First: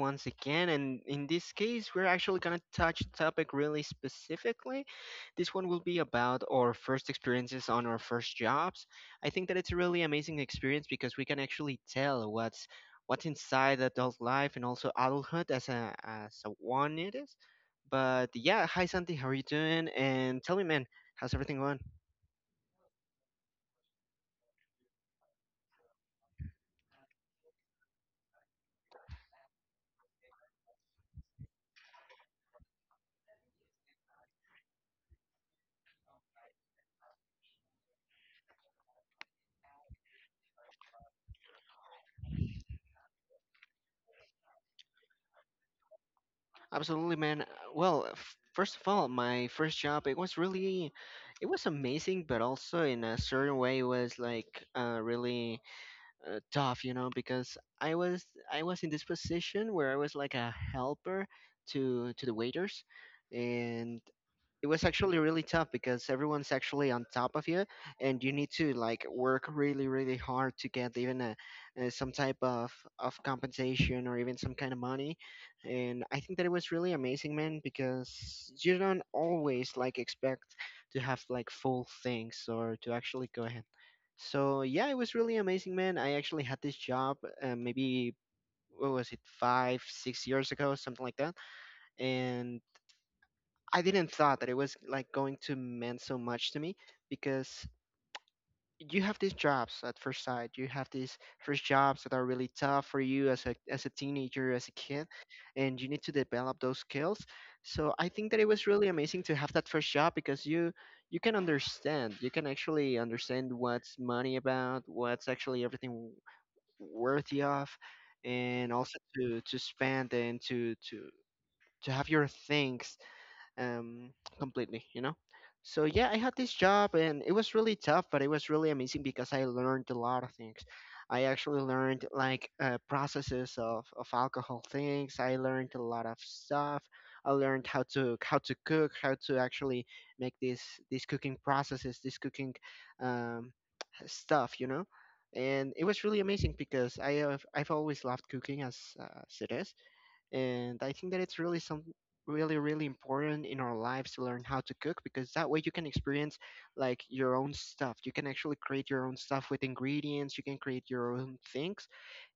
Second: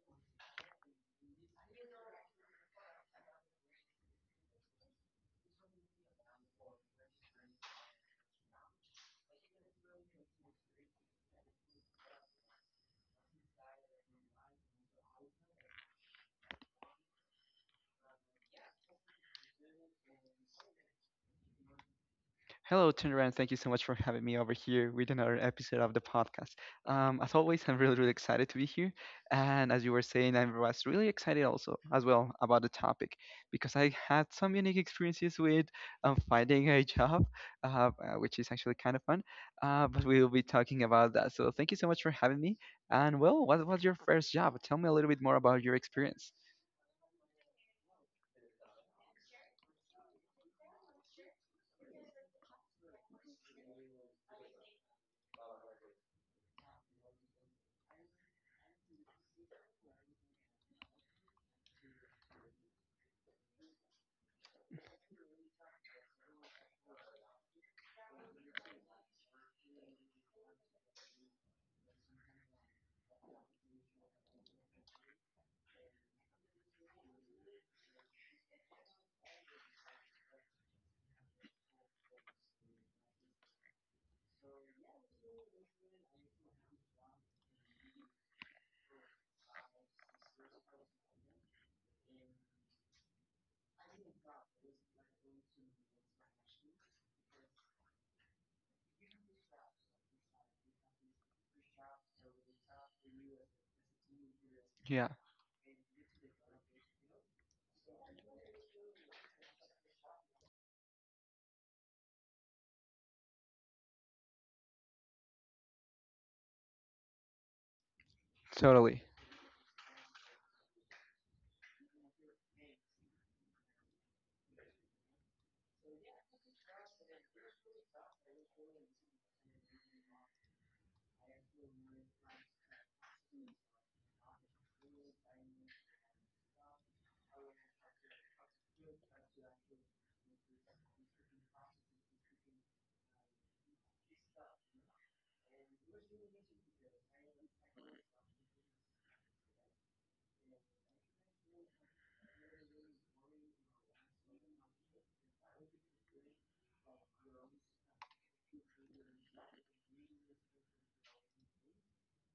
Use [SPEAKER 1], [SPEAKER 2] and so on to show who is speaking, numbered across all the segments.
[SPEAKER 1] once again, and in this case, we're actually going to touch a topic really specifically. This one will be about our first experiences on our first jobs. I think that it's a really amazing experience because we can actually tell what's inside adult life and also adulthood as a one it is. But yeah, hi Santi, how are you doing? And tell me, man, how's everything going?
[SPEAKER 2] Hello, Tunderan. Thank you so much for having me over here with another episode of the podcast. As always, I'm really, really excited to be here. And as you were saying, I was really excited also as well about the topic because I had some unique experiences with finding a job, which is actually kind of fun. But we will be talking about that. So thank you so much for having me. And well, what was your first job? Tell me a little bit more about your experience.
[SPEAKER 1] Absolutely, man. Well, first of all, my first job, it was amazing, but also in a certain way, it was like really tough, you know, because I was in this position where I was like a helper to the waiters, and it was actually really tough because everyone's actually on top of you and you need to like work really really hard to get even some type of compensation or even some kind of money. And I think that it was really amazing, man, because you don't always like expect to have like full things or to actually go ahead. So yeah, it was really amazing, man. I actually had this job maybe, what was it, 5 6 years ago, something like that. And I didn't thought that it was like going to mean so much to me, because you have these jobs at first sight. You have these first jobs that are really tough for you as a teenager, as a kid,
[SPEAKER 2] Yeah,
[SPEAKER 1] and you need to develop those skills. So I think that it was really amazing to have that first job because you can understand. You can actually understand what's money about, what's actually everything worthy of, and also
[SPEAKER 2] totally,
[SPEAKER 1] to spend and to have your things, um, completely, you know. So yeah, I had this job and it was really tough, but it was really amazing because I learned a lot of things. I actually learned like processes of alcohol things. I learned a lot of stuff. I learned how to cook, how to actually make these cooking processes, this cooking um, stuff, you know. And it was really amazing because I've always loved cooking as it is. And I think that it's really really important in our lives to learn how to cook, because that way you can experience like your own stuff. You can actually create your own stuff with ingredients, you can create your own things.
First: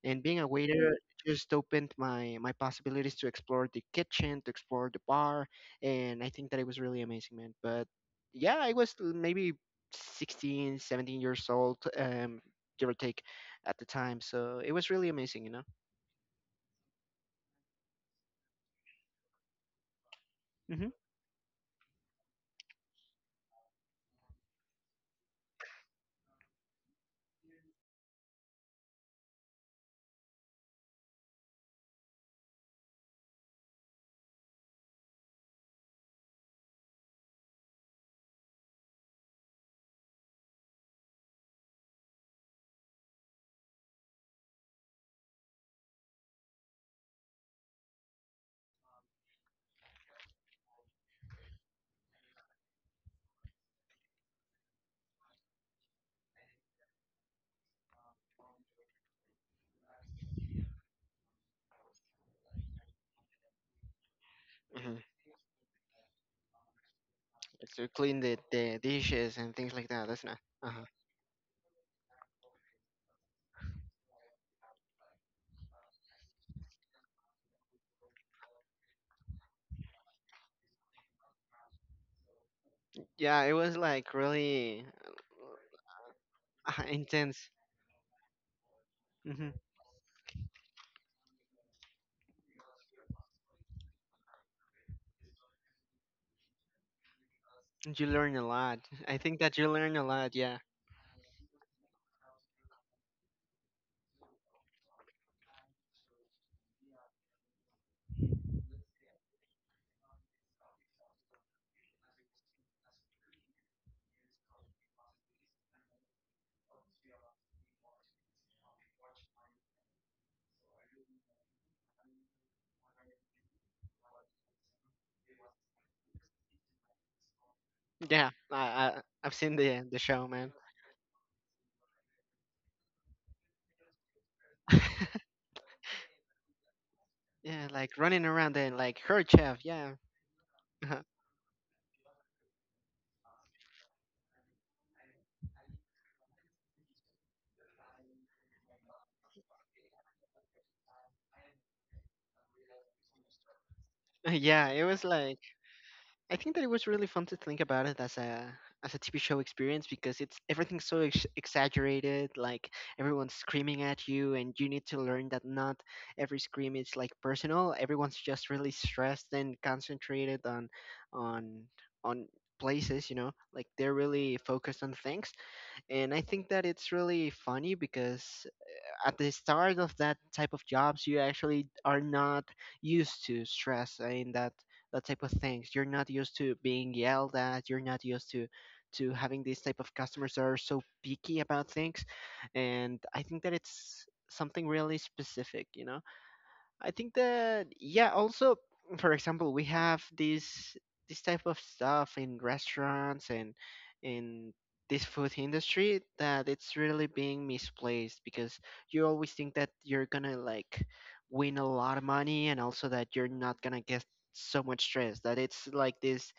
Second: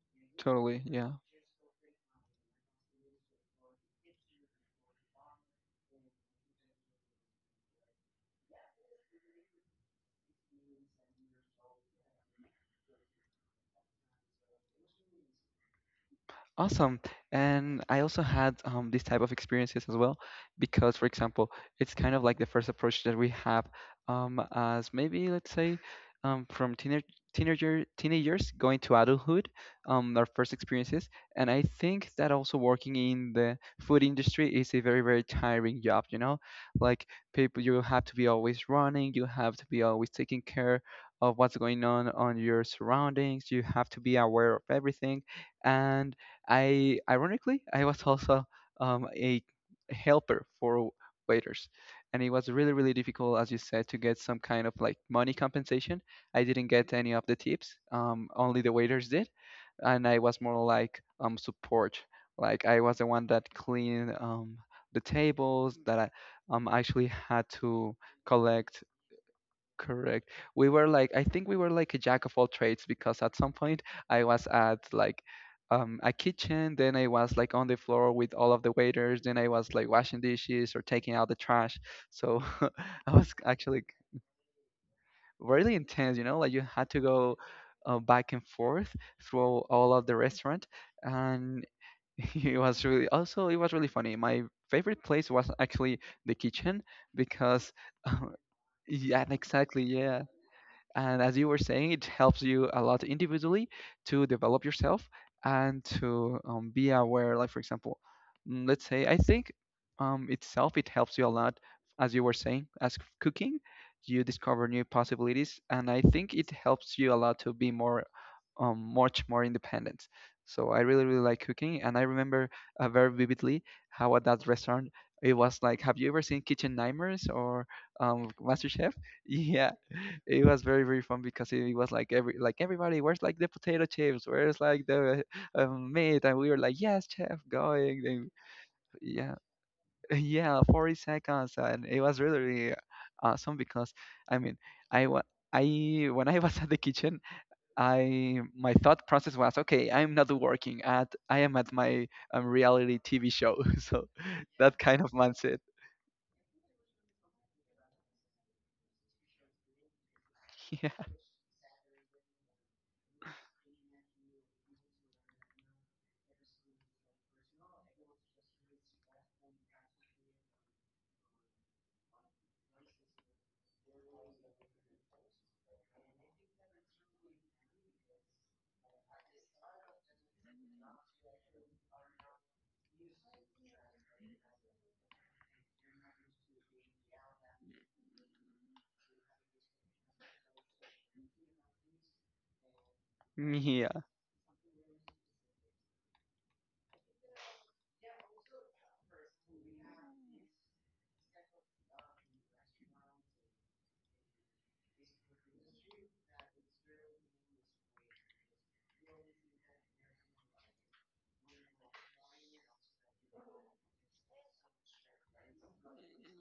[SPEAKER 1] And being a
[SPEAKER 2] totally.
[SPEAKER 1] waiter
[SPEAKER 2] Yeah.
[SPEAKER 1] just opened my possibilities to explore the kitchen, to explore the bar. And I think that it was really amazing, man. But yeah, I was maybe 16, 17 years old, give or take, at the time. So it was really amazing, you know.
[SPEAKER 2] Awesome. And I also had these type of experiences as well, because for example, it's kind of like the first approach that we have as maybe let's say from teenagers going to adulthood, our first experiences. And I think that also working in the food industry is a very, very tiring job, you know? Like people, you have to be always running, you have to be always taking care of what's going on your surroundings, you have to be aware of everything. And I ironically I was also a helper for waiters, and it was really really difficult, as you said, to get some kind of like money compensation. I didn't get any of the tips. Only the waiters did, and I was more like support. Like I was the one that cleaned
[SPEAKER 1] Hmm
[SPEAKER 2] the tables that I actually had
[SPEAKER 1] It's to
[SPEAKER 2] to
[SPEAKER 1] clean the
[SPEAKER 2] collect.
[SPEAKER 1] dishes and things like that,
[SPEAKER 2] Correct.
[SPEAKER 1] isn't it?
[SPEAKER 2] We were
[SPEAKER 1] Uh-huh.
[SPEAKER 2] like, I think we were like a jack of all trades because at some point I was at like a kitchen, then I was like on the floor with all of the waiters, then I was like washing dishes or taking out the trash. So I was
[SPEAKER 1] Yeah, it was
[SPEAKER 2] actually
[SPEAKER 1] like really
[SPEAKER 2] really intense, you know, like you had to go
[SPEAKER 1] intense.
[SPEAKER 2] back and forth through
[SPEAKER 1] Hmm
[SPEAKER 2] all of the restaurant. And it was really, also, it was really funny. My favorite place was actually the kitchen because,
[SPEAKER 1] You learn a lot. I
[SPEAKER 2] yeah,
[SPEAKER 1] think that you
[SPEAKER 2] exactly,
[SPEAKER 1] learn a
[SPEAKER 2] yeah.
[SPEAKER 1] lot. Yeah,
[SPEAKER 2] And as you were saying, it helps you a lot individually to develop yourself and to be aware. Like, for example, let's say I think itself it helps you a lot, as you were saying, as cooking, you discover new possibilities, and I think it helps you a lot to be more, much more independent. So I really really like cooking, and I remember very vividly how at that restaurant it was like. Have you ever seen Kitchen Nightmares or
[SPEAKER 1] yeah.
[SPEAKER 2] MasterChef?
[SPEAKER 1] I've seen
[SPEAKER 2] Yeah,
[SPEAKER 1] the show,
[SPEAKER 2] it
[SPEAKER 1] man.
[SPEAKER 2] was very very fun because it was like every like everybody where's like the potato chips where's like the meat and we were like yes chef
[SPEAKER 1] Yeah, like
[SPEAKER 2] going
[SPEAKER 1] running
[SPEAKER 2] and
[SPEAKER 1] around and like her
[SPEAKER 2] yeah.
[SPEAKER 1] chef. Yeah,
[SPEAKER 2] Yeah 40
[SPEAKER 1] uh-huh.
[SPEAKER 2] seconds and it was really, really awesome because I mean, I wa I when I was at the kitchen I my thought process was okay, I'm not working at I am at my reality TV show. So
[SPEAKER 1] Yeah.
[SPEAKER 2] that
[SPEAKER 1] It
[SPEAKER 2] kind
[SPEAKER 1] was
[SPEAKER 2] of
[SPEAKER 1] like,
[SPEAKER 2] mindset.
[SPEAKER 1] I think that it was really fun to think about it as a TV show experience, because it's everything's
[SPEAKER 2] Yeah,
[SPEAKER 1] so exaggerated, like everyone's screaming at you, and you need to learn that not every scream is like personal. Everyone's just really stressed and concentrated on on places, you know, like they're really focused on things. And I think that it's really funny because at the start of that type of jobs, you actually are not used to stress and that type of things. You're not used to being yelled at, you're not used to having these type of customers that are so picky about things. And I think that
[SPEAKER 2] yeah,
[SPEAKER 1] it's something really specific, you know. I think that, yeah. Also, for example, we have this type of stuff in restaurants and in this food industry, that it's really being misplaced, because you always think that you're gonna like win a lot of money, and also that you're not gonna get so much stress, that it's like this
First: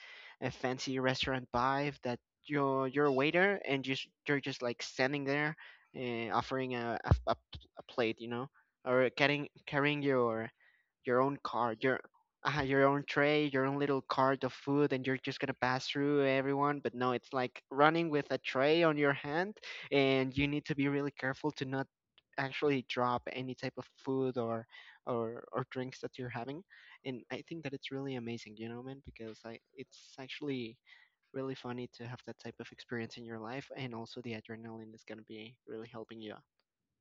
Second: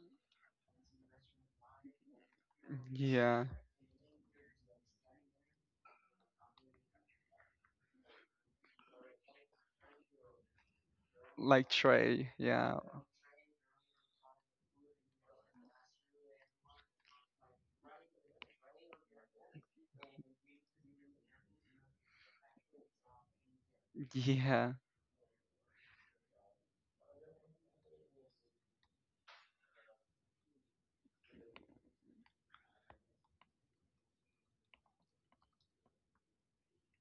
[SPEAKER 1] a fancy restaurant vibe, that you're a
[SPEAKER 2] yeah,
[SPEAKER 1] waiter and just you're just like standing there, offering a plate, you know, or carrying your your own
[SPEAKER 2] like
[SPEAKER 1] cart, your
[SPEAKER 2] Trey, yeah,
[SPEAKER 1] your own tray, your own little cart of food, and you're just gonna pass through everyone. But no, it's like running with a tray on your hand, and you need to be really careful to not actually drop any type of food or
[SPEAKER 2] yeah,
[SPEAKER 1] or or drinks that you're having. And I think that it's really amazing, you know, man, because I it's actually really funny to have that type of experience in your life, and also the adrenaline is gonna be really helping you out.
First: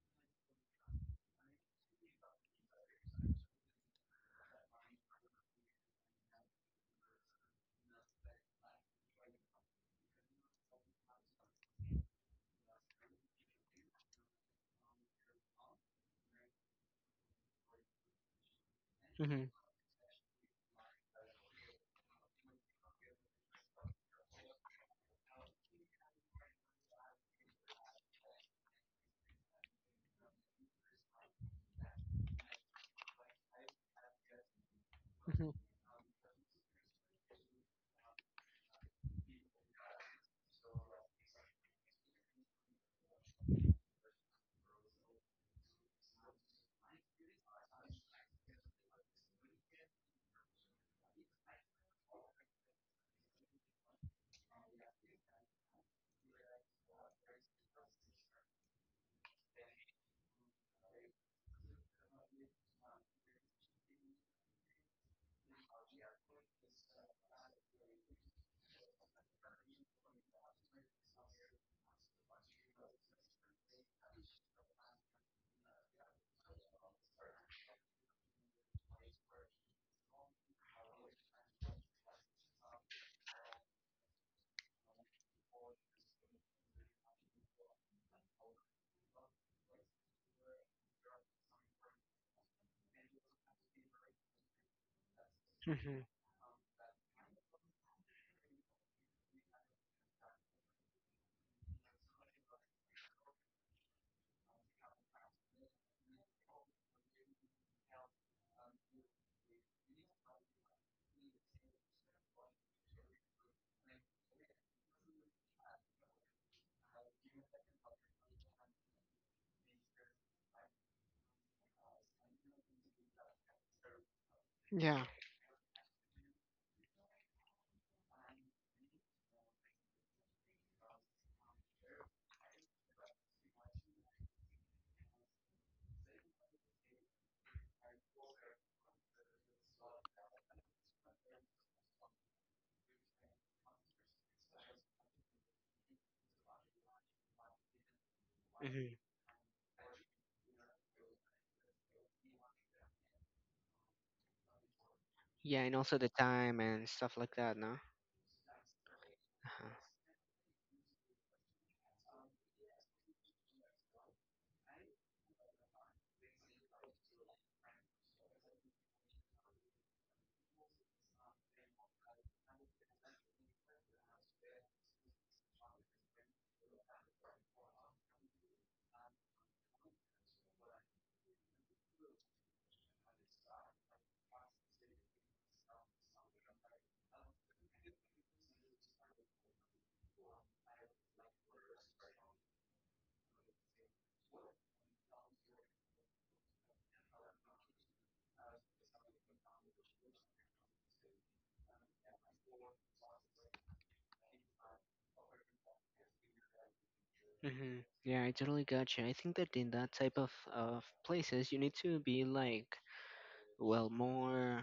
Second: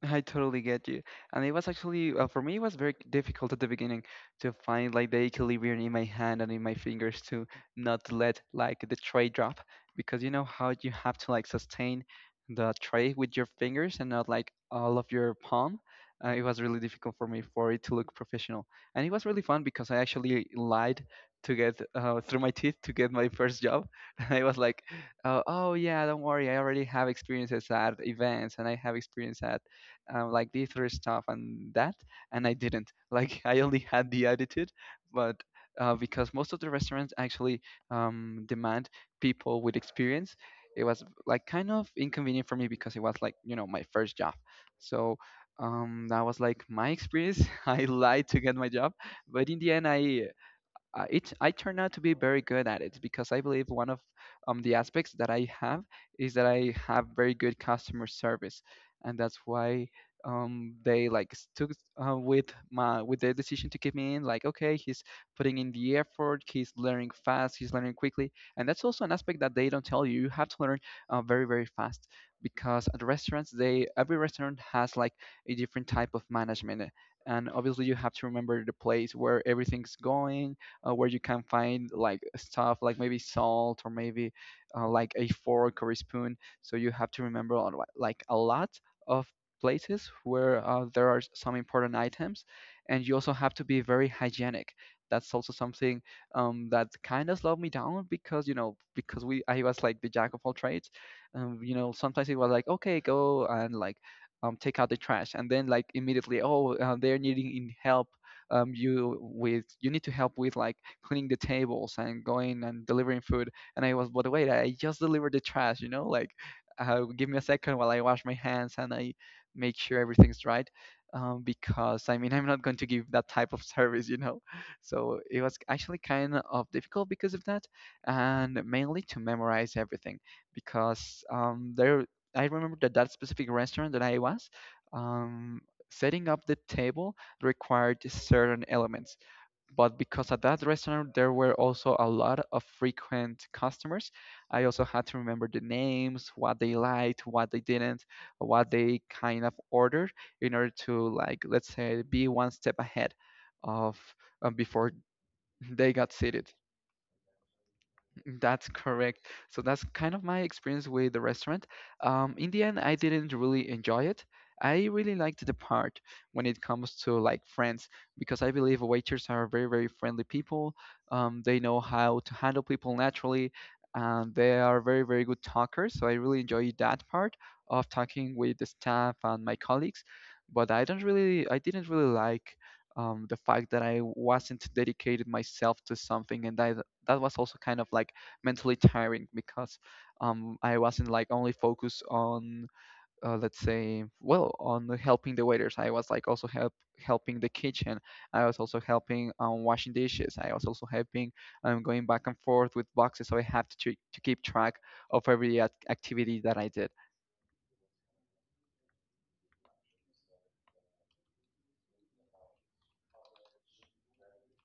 [SPEAKER 2] I totally get you. And it was actually, for me, it was very difficult at the beginning to find like the equilibrium in my hand and in my fingers to not let like the tray drop because you know how you have to like sustain the tray with your fingers and not like all of your palm. It was really difficult for me for it to look professional. And it was really
[SPEAKER 1] Hmm
[SPEAKER 2] fun because I actually lied to get through my teeth to get my first job. I was like, oh yeah, don't worry, I already have experiences at events and I have experience at like the thrift stuff and that, and I didn't. Like I only had the attitude, but
[SPEAKER 1] hmm
[SPEAKER 2] because most of the restaurants actually demand people with experience, it was like kind of inconvenient for me because it was like you know my first job, so. That was like my experience. I lied to get my job, but in the end, I turned out to be very good at it because I believe one of the aspects that I have is that I have very good customer service, and that's why they like stuck with their decision to keep me in. Like, okay, he's putting in the effort, he's learning fast, he's learning quickly, and that's also an aspect that they don't tell you. You have to learn very very fast because at restaurants they every restaurant has like a different type of management and obviously you have to remember the place where everything's going, where you can find like stuff like maybe salt or maybe like a fork or a spoon. So you have to remember on like a lot of places where there are some important items, and you also have to be very hygienic. That's also
[SPEAKER 1] hmm
[SPEAKER 2] something that kind of slowed me down because you know because we I was like the jack of all trades. You know sometimes it was like okay go and like take out the trash and then like immediately oh they're needing in help, you with you need to help with like cleaning the tables and going and delivering food. And I was, but wait, I just delivered the trash, you know, like give me a second while I wash my hands and I make sure everything's right. Because I mean, I'm not going to give that type of service, you know.
[SPEAKER 1] Yeah.
[SPEAKER 2] So it was actually kind of difficult because of that, and mainly to memorize everything because there I remember that that specific restaurant that I was um, setting up the table required certain elements. But because at that restaurant there were also a lot of frequent customers, I also had to remember the names, what they liked, what they didn't, what
[SPEAKER 1] hmm
[SPEAKER 2] they kind of ordered in order to like let's say be one step ahead of before
[SPEAKER 1] Yeah, and
[SPEAKER 2] they
[SPEAKER 1] also
[SPEAKER 2] got
[SPEAKER 1] the
[SPEAKER 2] seated.
[SPEAKER 1] time and stuff like that, no?
[SPEAKER 2] That's correct. So
[SPEAKER 1] Uh-huh.
[SPEAKER 2] that's kind of my experience with the restaurant. In the end, I didn't really enjoy it. I really liked the part when it comes to like friends because I believe waiters are very, very friendly people. They know how to handle people naturally, and they are very, very good talkers. So I really enjoyed that part of talking with the staff and my colleagues. But I didn't really like the fact that I wasn't dedicated myself to something, that was also kind of like mentally tiring because I wasn't like only focused on, let's say well on helping the waiters. I was like also helping the kitchen. I was also helping washing dishes. I was also helping going back and forth with boxes. So I had to to keep track of every activity that I did.
[SPEAKER 1] hmm Yeah, I totally got you. I think that in that type of places, you need to be like, well, more.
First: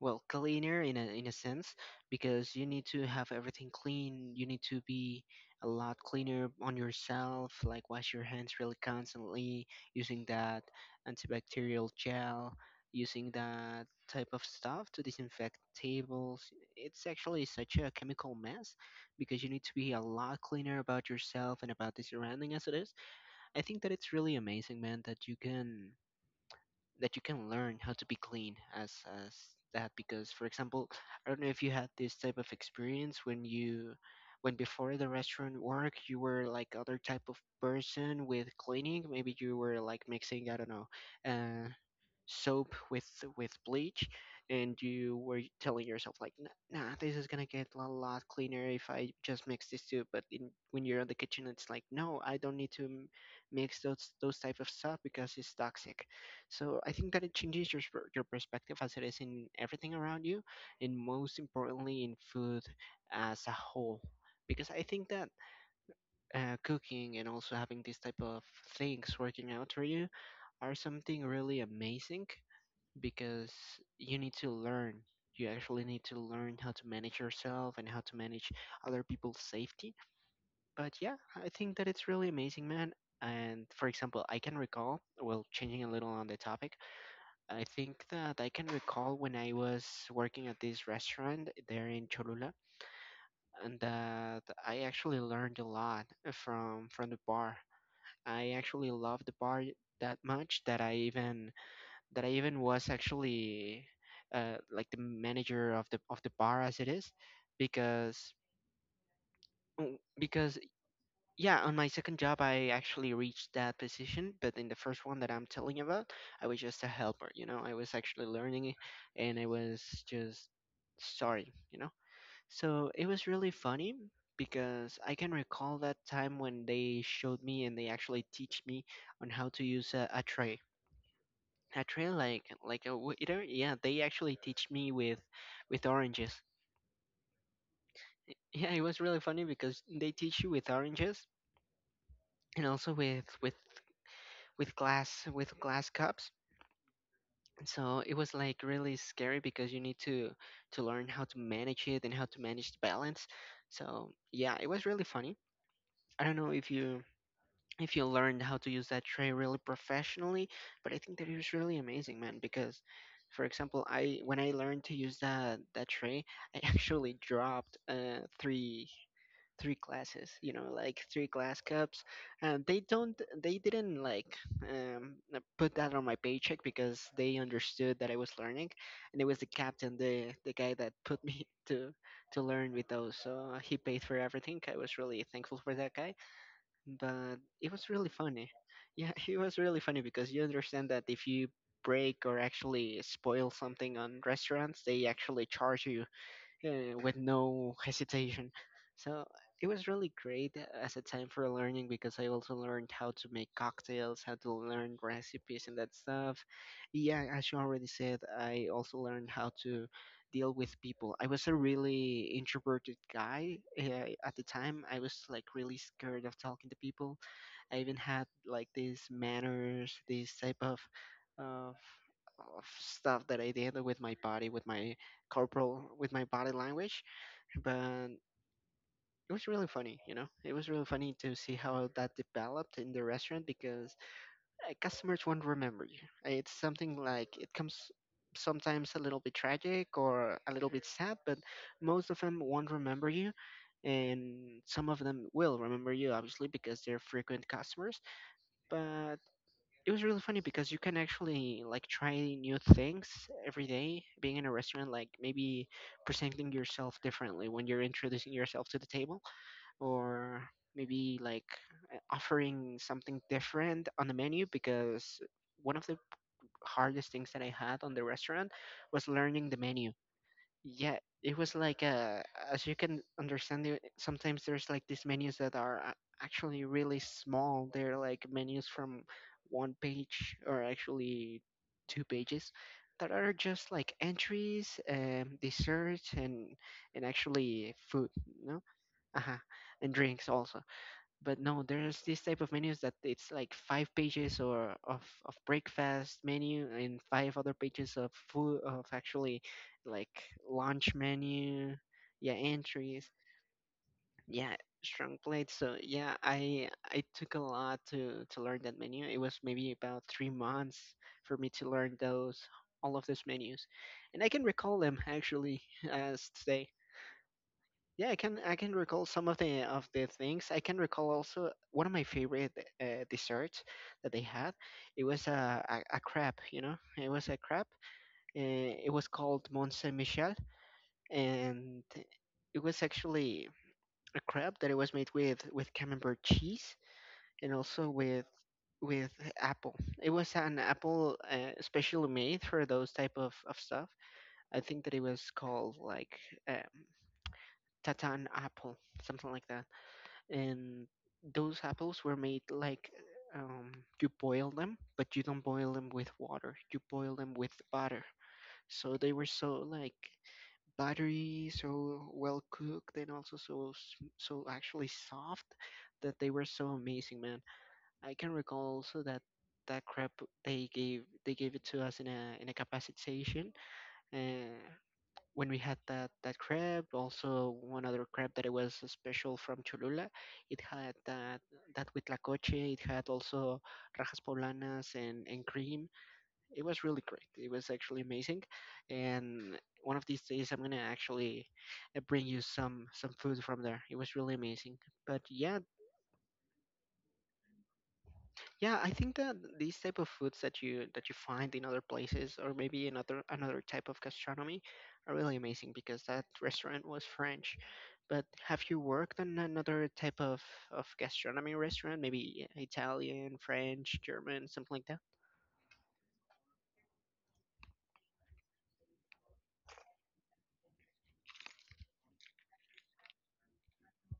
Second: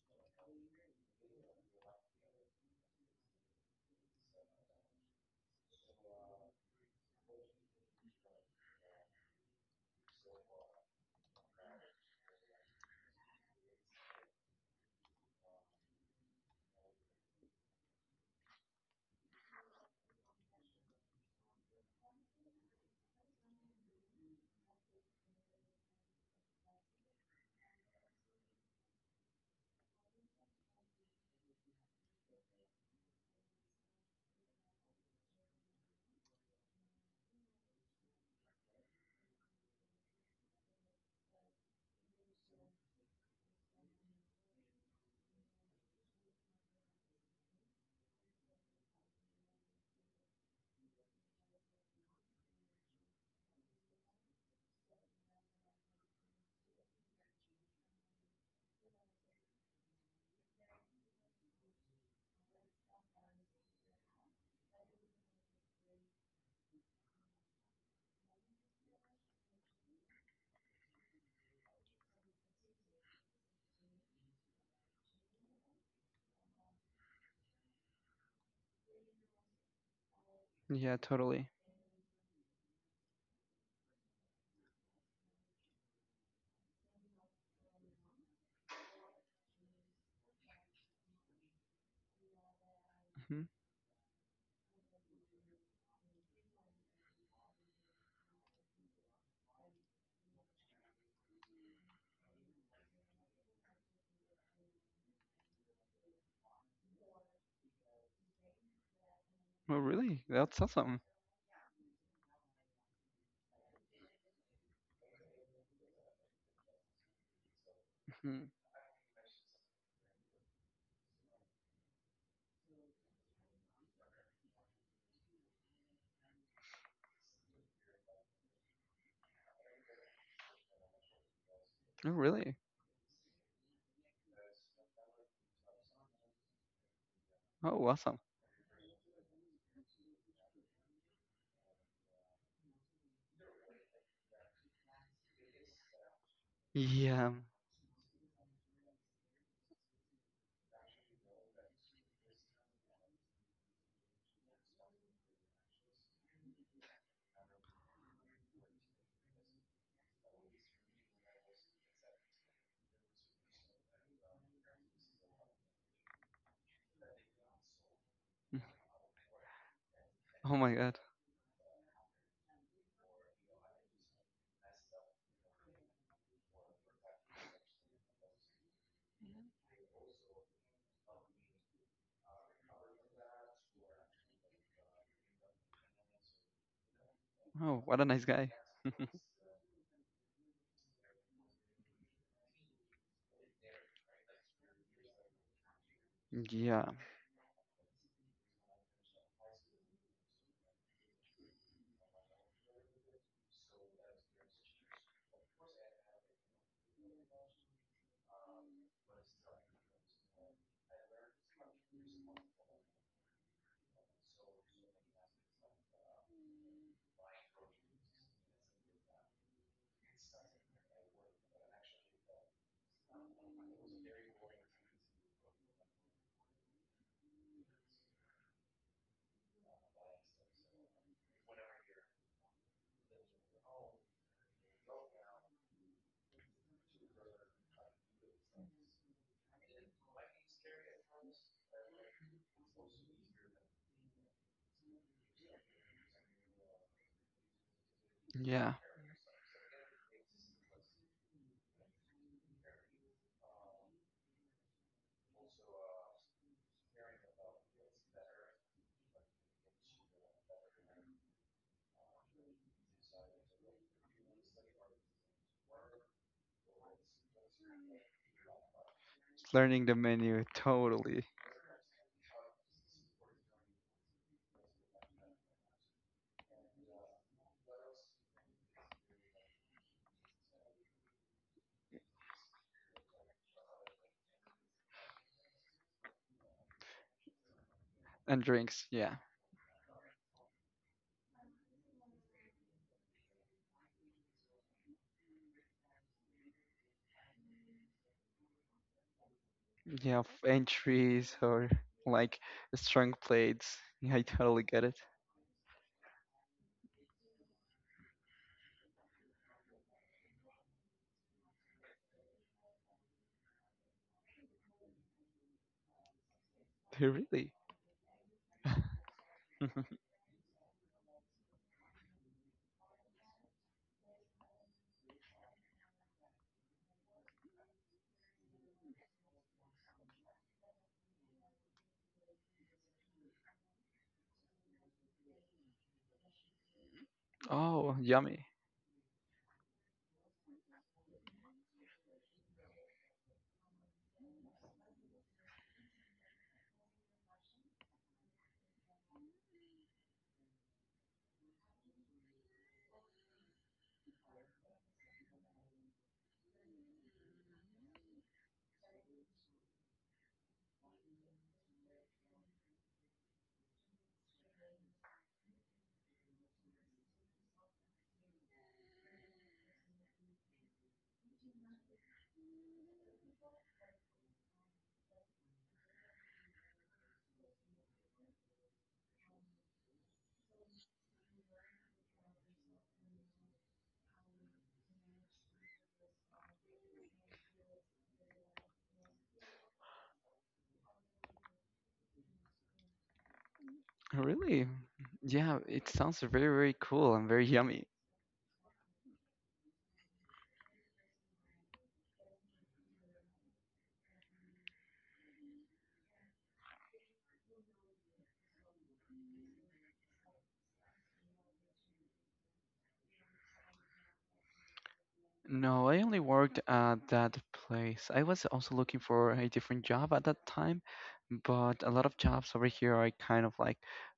[SPEAKER 1] Well cleaner in a sense, because you need to have everything clean. You need to be a lot cleaner on yourself, like wash your hands really constantly, using that antibacterial gel, using that type of stuff to disinfect tables. It's actually such a chemical mess, because you need to be a lot cleaner about yourself and about the surrounding as it is. I think that it's really amazing, man, that you can learn how to be clean as that. Because for example, I don't know if you had this type of experience when you, when before the restaurant work, you were like other type of person with cleaning. Maybe you were like mixing, I don't know, uh soap with bleach, and you were telling yourself like, "Nah, nah, this is gonna get a lot cleaner if I just mix these two." But in, when you're in the kitchen, it's like, no, I don't need to mix those type of stuff because it's toxic. So I think that it changes your your perspective as it is, in everything around you, and most importantly in food as a whole. Because I think that, cooking and also having these type of things working out for you are something really amazing, because you need to learn. You actually need to learn how to manage yourself and how to manage other people's safety. But
[SPEAKER 2] Yeah,
[SPEAKER 1] yeah,
[SPEAKER 2] totally.
[SPEAKER 1] I think that it's really amazing, man. And for example, I can recall, well, changing a little on the topic, I think that I can recall when I was working at this restaurant there in Cholula,
[SPEAKER 2] Hmm.
[SPEAKER 1] and that I actually learned a lot from the bar. I actually love the bar that much that I even was actually like the manager of the bar as it is, because
[SPEAKER 2] Oh,
[SPEAKER 1] mm,
[SPEAKER 2] really?
[SPEAKER 1] because
[SPEAKER 2] That's awesome.
[SPEAKER 1] yeah, on my second job I actually reached that position. But in the first one that I'm telling you about, I was just a helper. You know, I was actually
[SPEAKER 2] Hmm.
[SPEAKER 1] learning it, and I was just starting. You know, so it was really funny. Because I can recall that time when they showed me and they actually teach me on how to use a tray. I
[SPEAKER 2] Oh,
[SPEAKER 1] train
[SPEAKER 2] really?
[SPEAKER 1] like a waiter. Yeah, they actually teach me with oranges.
[SPEAKER 2] Oh, awesome.
[SPEAKER 1] Yeah, it was really funny because they teach you with oranges, and also with with glass, with glass cups.
[SPEAKER 2] Yeah.
[SPEAKER 1] So it was like really scary, because you need to learn how to manage it and how to manage the balance. So yeah, it was really funny. I don't know if you, if you learned how to use that tray really professionally. But I think that it was really amazing, man, because for example, I when I learned to use that tray, I actually dropped three glasses, you
[SPEAKER 2] Oh
[SPEAKER 1] know,
[SPEAKER 2] my God.
[SPEAKER 1] like three glass cups. And they don't they didn't like put that on my paycheck, because they understood that I was learning. And it was the captain, the guy that put me to learn with those. So he paid for everything. I was really thankful for that guy, but it
[SPEAKER 2] Oh,
[SPEAKER 1] was
[SPEAKER 2] what a
[SPEAKER 1] really
[SPEAKER 2] nice
[SPEAKER 1] funny.
[SPEAKER 2] guy.
[SPEAKER 1] Yeah, it was really funny because you understand that if you break or actually spoil something on restaurants, they actually charge you
[SPEAKER 2] Yeah.
[SPEAKER 1] with no hesitation. So it was really great as a time for learning, because I also learned how to make cocktails, how to learn recipes and that stuff. Yeah, as you already said, I also learned how to deal with people. I was a really introverted guy at the time. I was like really scared of talking to people. I even had like these manners, these type uh, of stuff that I did with my body, with my corporal, with my body language. But it was really funny, you know. It was really funny to see how that developed in the restaurant because customers won't remember you. It's something like it comes sometimes a little bit tragic or a little bit sad, but most of them won't remember you. And some of them will remember you, obviously, because they're frequent customers.
[SPEAKER 2] Yeah.
[SPEAKER 1] But it was really funny because you can actually like try new things every day being in a restaurant, like maybe presenting yourself differently when you're introducing yourself to the table, or maybe like offering something different on the menu, because one of the hardest things that I had on the restaurant was learning the
[SPEAKER 2] Learning
[SPEAKER 1] menu.
[SPEAKER 2] the menu
[SPEAKER 1] Yeah,
[SPEAKER 2] totally.
[SPEAKER 1] it was like as you can understand, there sometimes there's like these menus that are actually really small. They're like menus from one page, or actually two pages, that are just like entries, desserts, and actually food.
[SPEAKER 2] And
[SPEAKER 1] No.
[SPEAKER 2] drinks, yeah.
[SPEAKER 1] Uh-huh. And drinks also. But no, there's this type of menus that it's like five pages or of breakfast menu and five other pages of food, of actually
[SPEAKER 2] Yeah,
[SPEAKER 1] like lunch
[SPEAKER 2] entries or
[SPEAKER 1] menu. Yeah,
[SPEAKER 2] like
[SPEAKER 1] entries.
[SPEAKER 2] strong plates. Yeah, I
[SPEAKER 1] Yeah,
[SPEAKER 2] totally get it.
[SPEAKER 1] strong plates. So yeah, I took a lot to learn that menu. It was maybe about 3 months for me to learn those, all of those menus, and I can recall them actually as today.
[SPEAKER 2] Really?
[SPEAKER 1] Yeah, I can recall some of the things. I can recall also one of my favorite desserts that they had. It was a crab, you know. It was a crab. It was called Mont Saint Michel, and it was actually a crab that it was made with camembert cheese, and also
[SPEAKER 2] Oh,
[SPEAKER 1] with
[SPEAKER 2] yummy.
[SPEAKER 1] with apple. It was an apple specially made for those type of stuff. I think that it was called like um, tatin apple, something like that. And those apples were made like, um, you boil them, but you don't boil them with water. You boil them with butter. So they were so like buttery, so well cooked, and also so so actually soft that they were so amazing, man. I can recall also that that crab they gave it to us in a capacity station. Uh, when we had that crab, also one other crab that it was special from Cholula, it had that huitlacoche. It had also rajas poblanas and cream. It was really great. It was actually amazing. And one of these days I'm gonna actually bring you some food from there. It was really
[SPEAKER 2] Really?
[SPEAKER 1] amazing, but yeah.
[SPEAKER 2] Yeah, it sounds very, very cool and very yummy.
[SPEAKER 1] Yeah, I think that these type of foods that you find in other places, or maybe another type of gastronomy, are really amazing, because that restaurant was French. But have you worked in another type of gastronomy restaurant, maybe Italian, French, German, something like that?
[SPEAKER 2] No, I only worked at that place. I was also looking for a different job at that time, but a lot of jobs over here are kind of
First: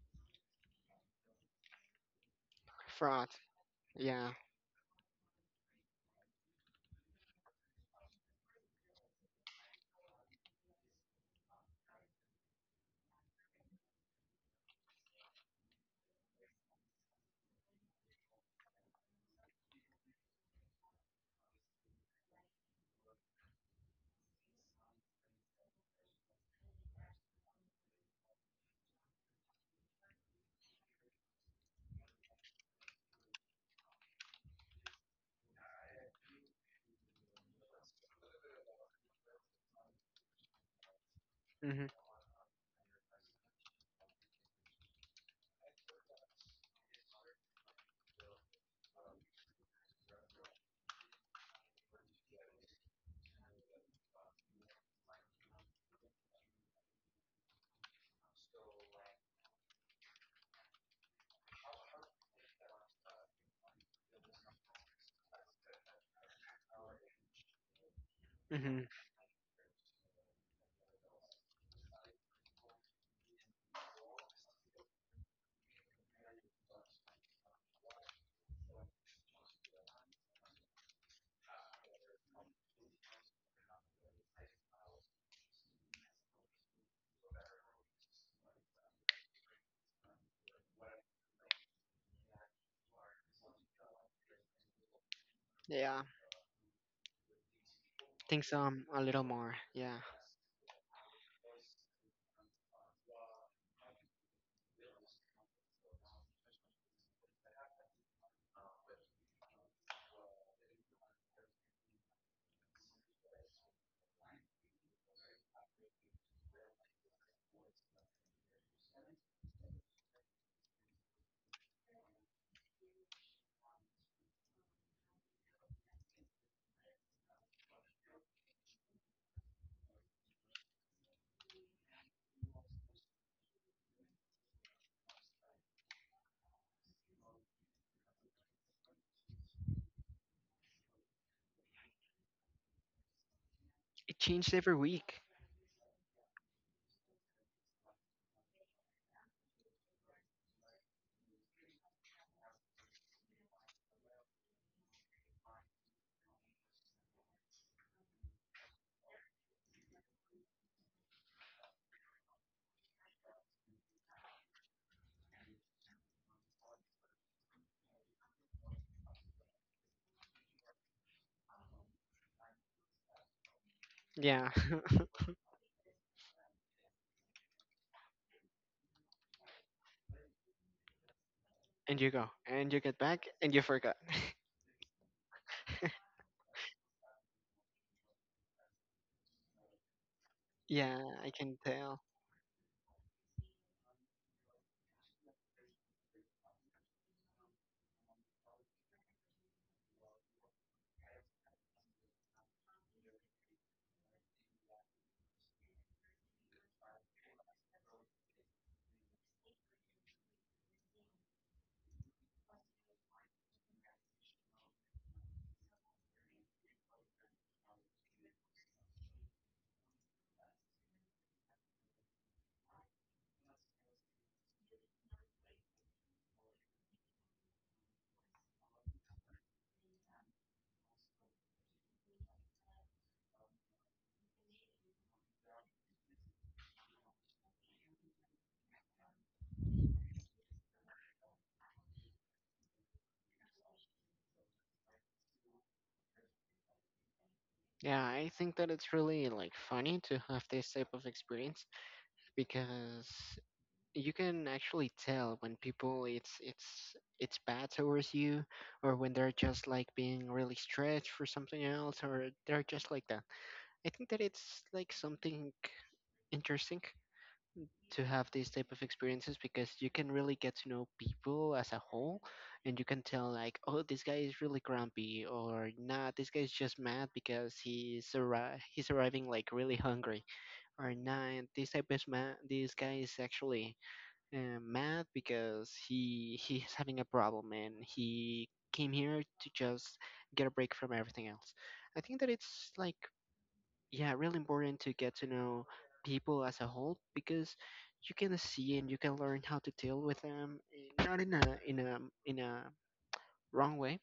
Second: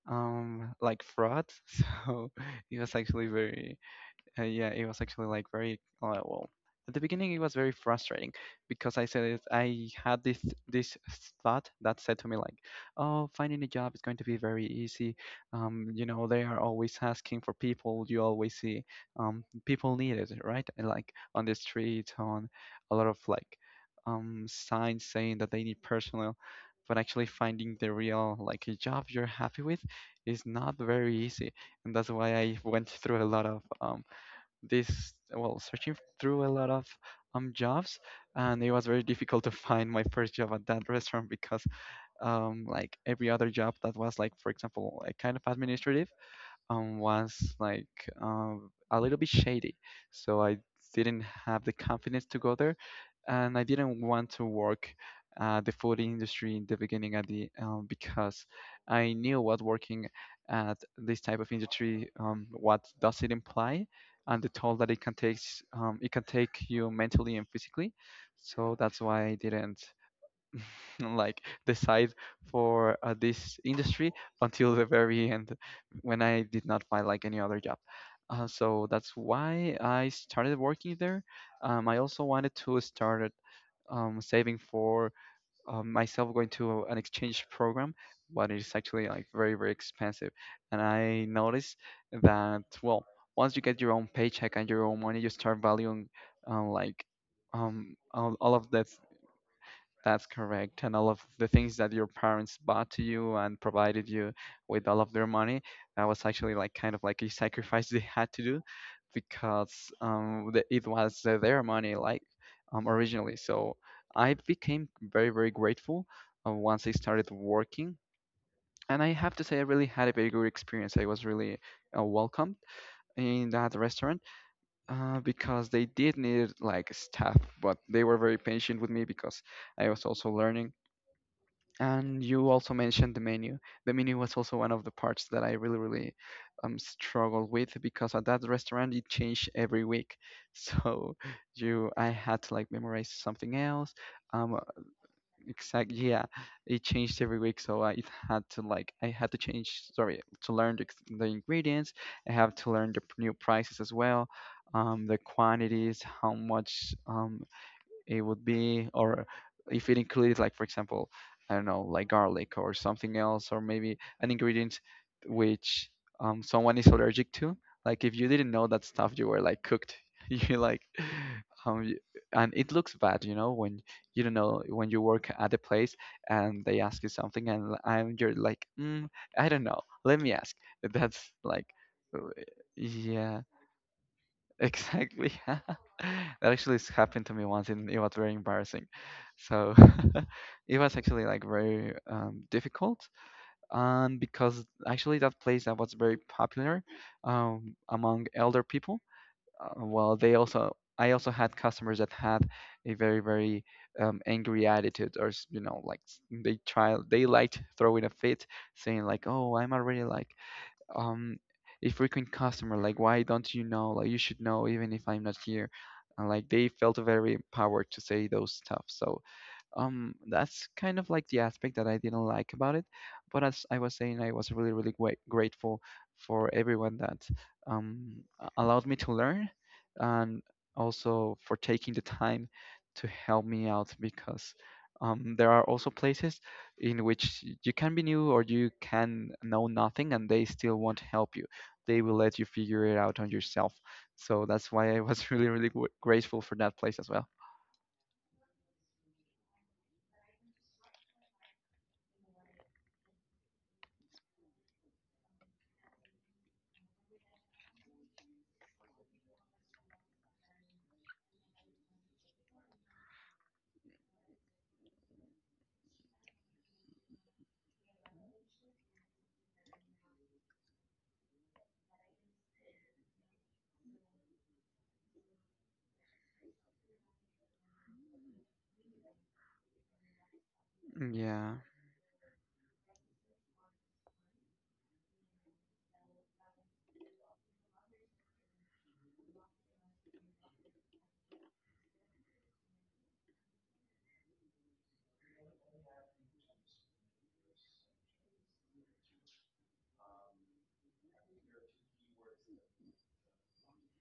[SPEAKER 2] like fraud. So it was actually
[SPEAKER 1] Fraud.
[SPEAKER 2] very
[SPEAKER 1] Yeah.
[SPEAKER 2] Yeah, it was actually like very well. At the beginning, it was very frustrating because I said it, I had this thought that said to me like, "Oh, finding a job is going to be very easy. You know, they are always asking for people. You always see people needed, right? And like on the street, on a lot of like signs saying that they need personnel. But actually finding the real like a job you're happy with is not very easy, and that's why I went through a lot of this well searching through a lot of jobs, and it was very difficult to find my first job at that restaurant because
[SPEAKER 1] Mhm.
[SPEAKER 2] like every other job that was like for example like kind of administrative, was like a little bit shady. So I didn't have the confidence to go there, and I didn't want to work the food industry in the beginning at the because I knew what working at this type of industry, what does it imply, and the toll that it can take you mentally and physically. So
[SPEAKER 1] Mhm.
[SPEAKER 2] that's why I didn't like decide for this industry until the very end when I did not find like any other job. So that's why I started working there. I also wanted to start saving for myself going to an exchange program, but it's actually like very, very expensive. And I noticed that, well, once you get your own paycheck and your own money, you start
[SPEAKER 1] Yeah.
[SPEAKER 2] valuing uh, like all,
[SPEAKER 1] Things
[SPEAKER 2] all of that
[SPEAKER 1] a little more. Yeah.
[SPEAKER 2] that's correct. And all of the things that your parents bought to you and provided you with all of their money, that was actually like kind of like a sacrifice they had to do because it was their money, like originally. So I became very, very grateful once I started working. And I have to say, I really had a very good experience. I was really welcomed in that restaurant because they did need like staff, but they were very patient with me because I was also learning and you also mentioned the menu. The menu was also one of the parts that I really, really struggled with because at that restaurant it changed every week. So I had to like memorize something else.
[SPEAKER 1] It changed
[SPEAKER 2] Um, uh,
[SPEAKER 1] every week.
[SPEAKER 2] yeah, it changed every week. I had to change. Sorry, to learn the ingredients. I have to learn the new prices as well. The quantities, how much it would be or if it included like for example I don't know like garlic or something else or maybe an ingredient which someone is allergic to. Like if you didn't know that stuff you were like cooked, you like and it looks bad you know when you don't
[SPEAKER 1] Yeah.
[SPEAKER 2] know when you work at a place and they ask you something and and you're like I don't know, let me ask. That's like
[SPEAKER 1] And you
[SPEAKER 2] uh,
[SPEAKER 1] go and you get back
[SPEAKER 2] yeah.
[SPEAKER 1] and you forgot.
[SPEAKER 2] Exactly. That actually has happened to me once and it was very embarrassing. So it was
[SPEAKER 1] Yeah,
[SPEAKER 2] actually
[SPEAKER 1] I
[SPEAKER 2] like
[SPEAKER 1] can
[SPEAKER 2] very
[SPEAKER 1] tell.
[SPEAKER 2] difficult. And because actually that place that was very popular among elder people, well, they also I also had customers that had a very, very angry attitude, or you know like they try, they liked throwing a fit saying like, oh I'm already like um a frequent customer, like why don't you know, like you should know even if I'm not here. And like they felt very empowered to say those stuff, so that's kind of like the aspect that I didn't like about it. But as I was saying, I was really, really grateful for everyone that allowed me to learn and also for taking the time to help me out because there are also places in which you can be new or you can know nothing and they still won't help you. They will let you figure it out on yourself. So that's why I was really, really grateful for that place as well.
[SPEAKER 1] Yeah, I think that it's really like funny to have this type of experience, because you can actually tell when people it's bad towards you, or when they're just like being really stretched for something else, or they're just like that. I think that it's like something interesting to have these type of experiences, because you can really get to know people as a whole, and you can tell like, oh, this guy is really grumpy, or nah, this guy's just mad because he's he's arriving like really hungry, or nah,
[SPEAKER 2] Yeah,
[SPEAKER 1] this type is mad, this guy is actually mad because he's having a problem and he came here to just get a break from everything else. I think that it's like, yeah, really important to get to know people as a whole, because you can see and you can learn how to deal with them, not in a in a wrong way,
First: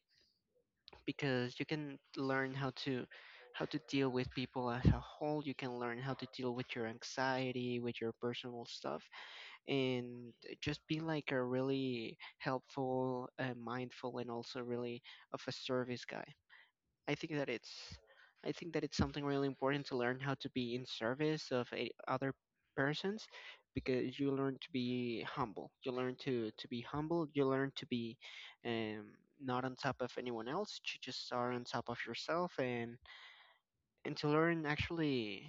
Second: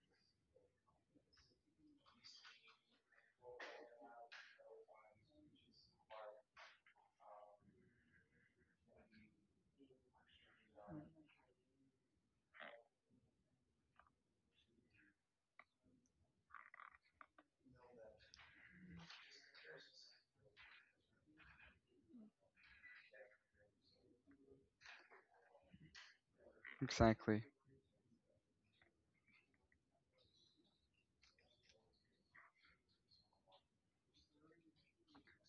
[SPEAKER 1] because you can learn how to deal with people as a whole. You can learn how to deal with your anxiety, with your personal stuff, and just be like a really helpful, mindful, and also really of a service guy. I think that it's, I think that it's something really important to learn how to be in service of other persons, because you learn to be humble. You learn to be humble.
[SPEAKER 2] exactly.
[SPEAKER 1] You learn to be um, not on top of anyone else. You just are on top of yourself, and to learn actually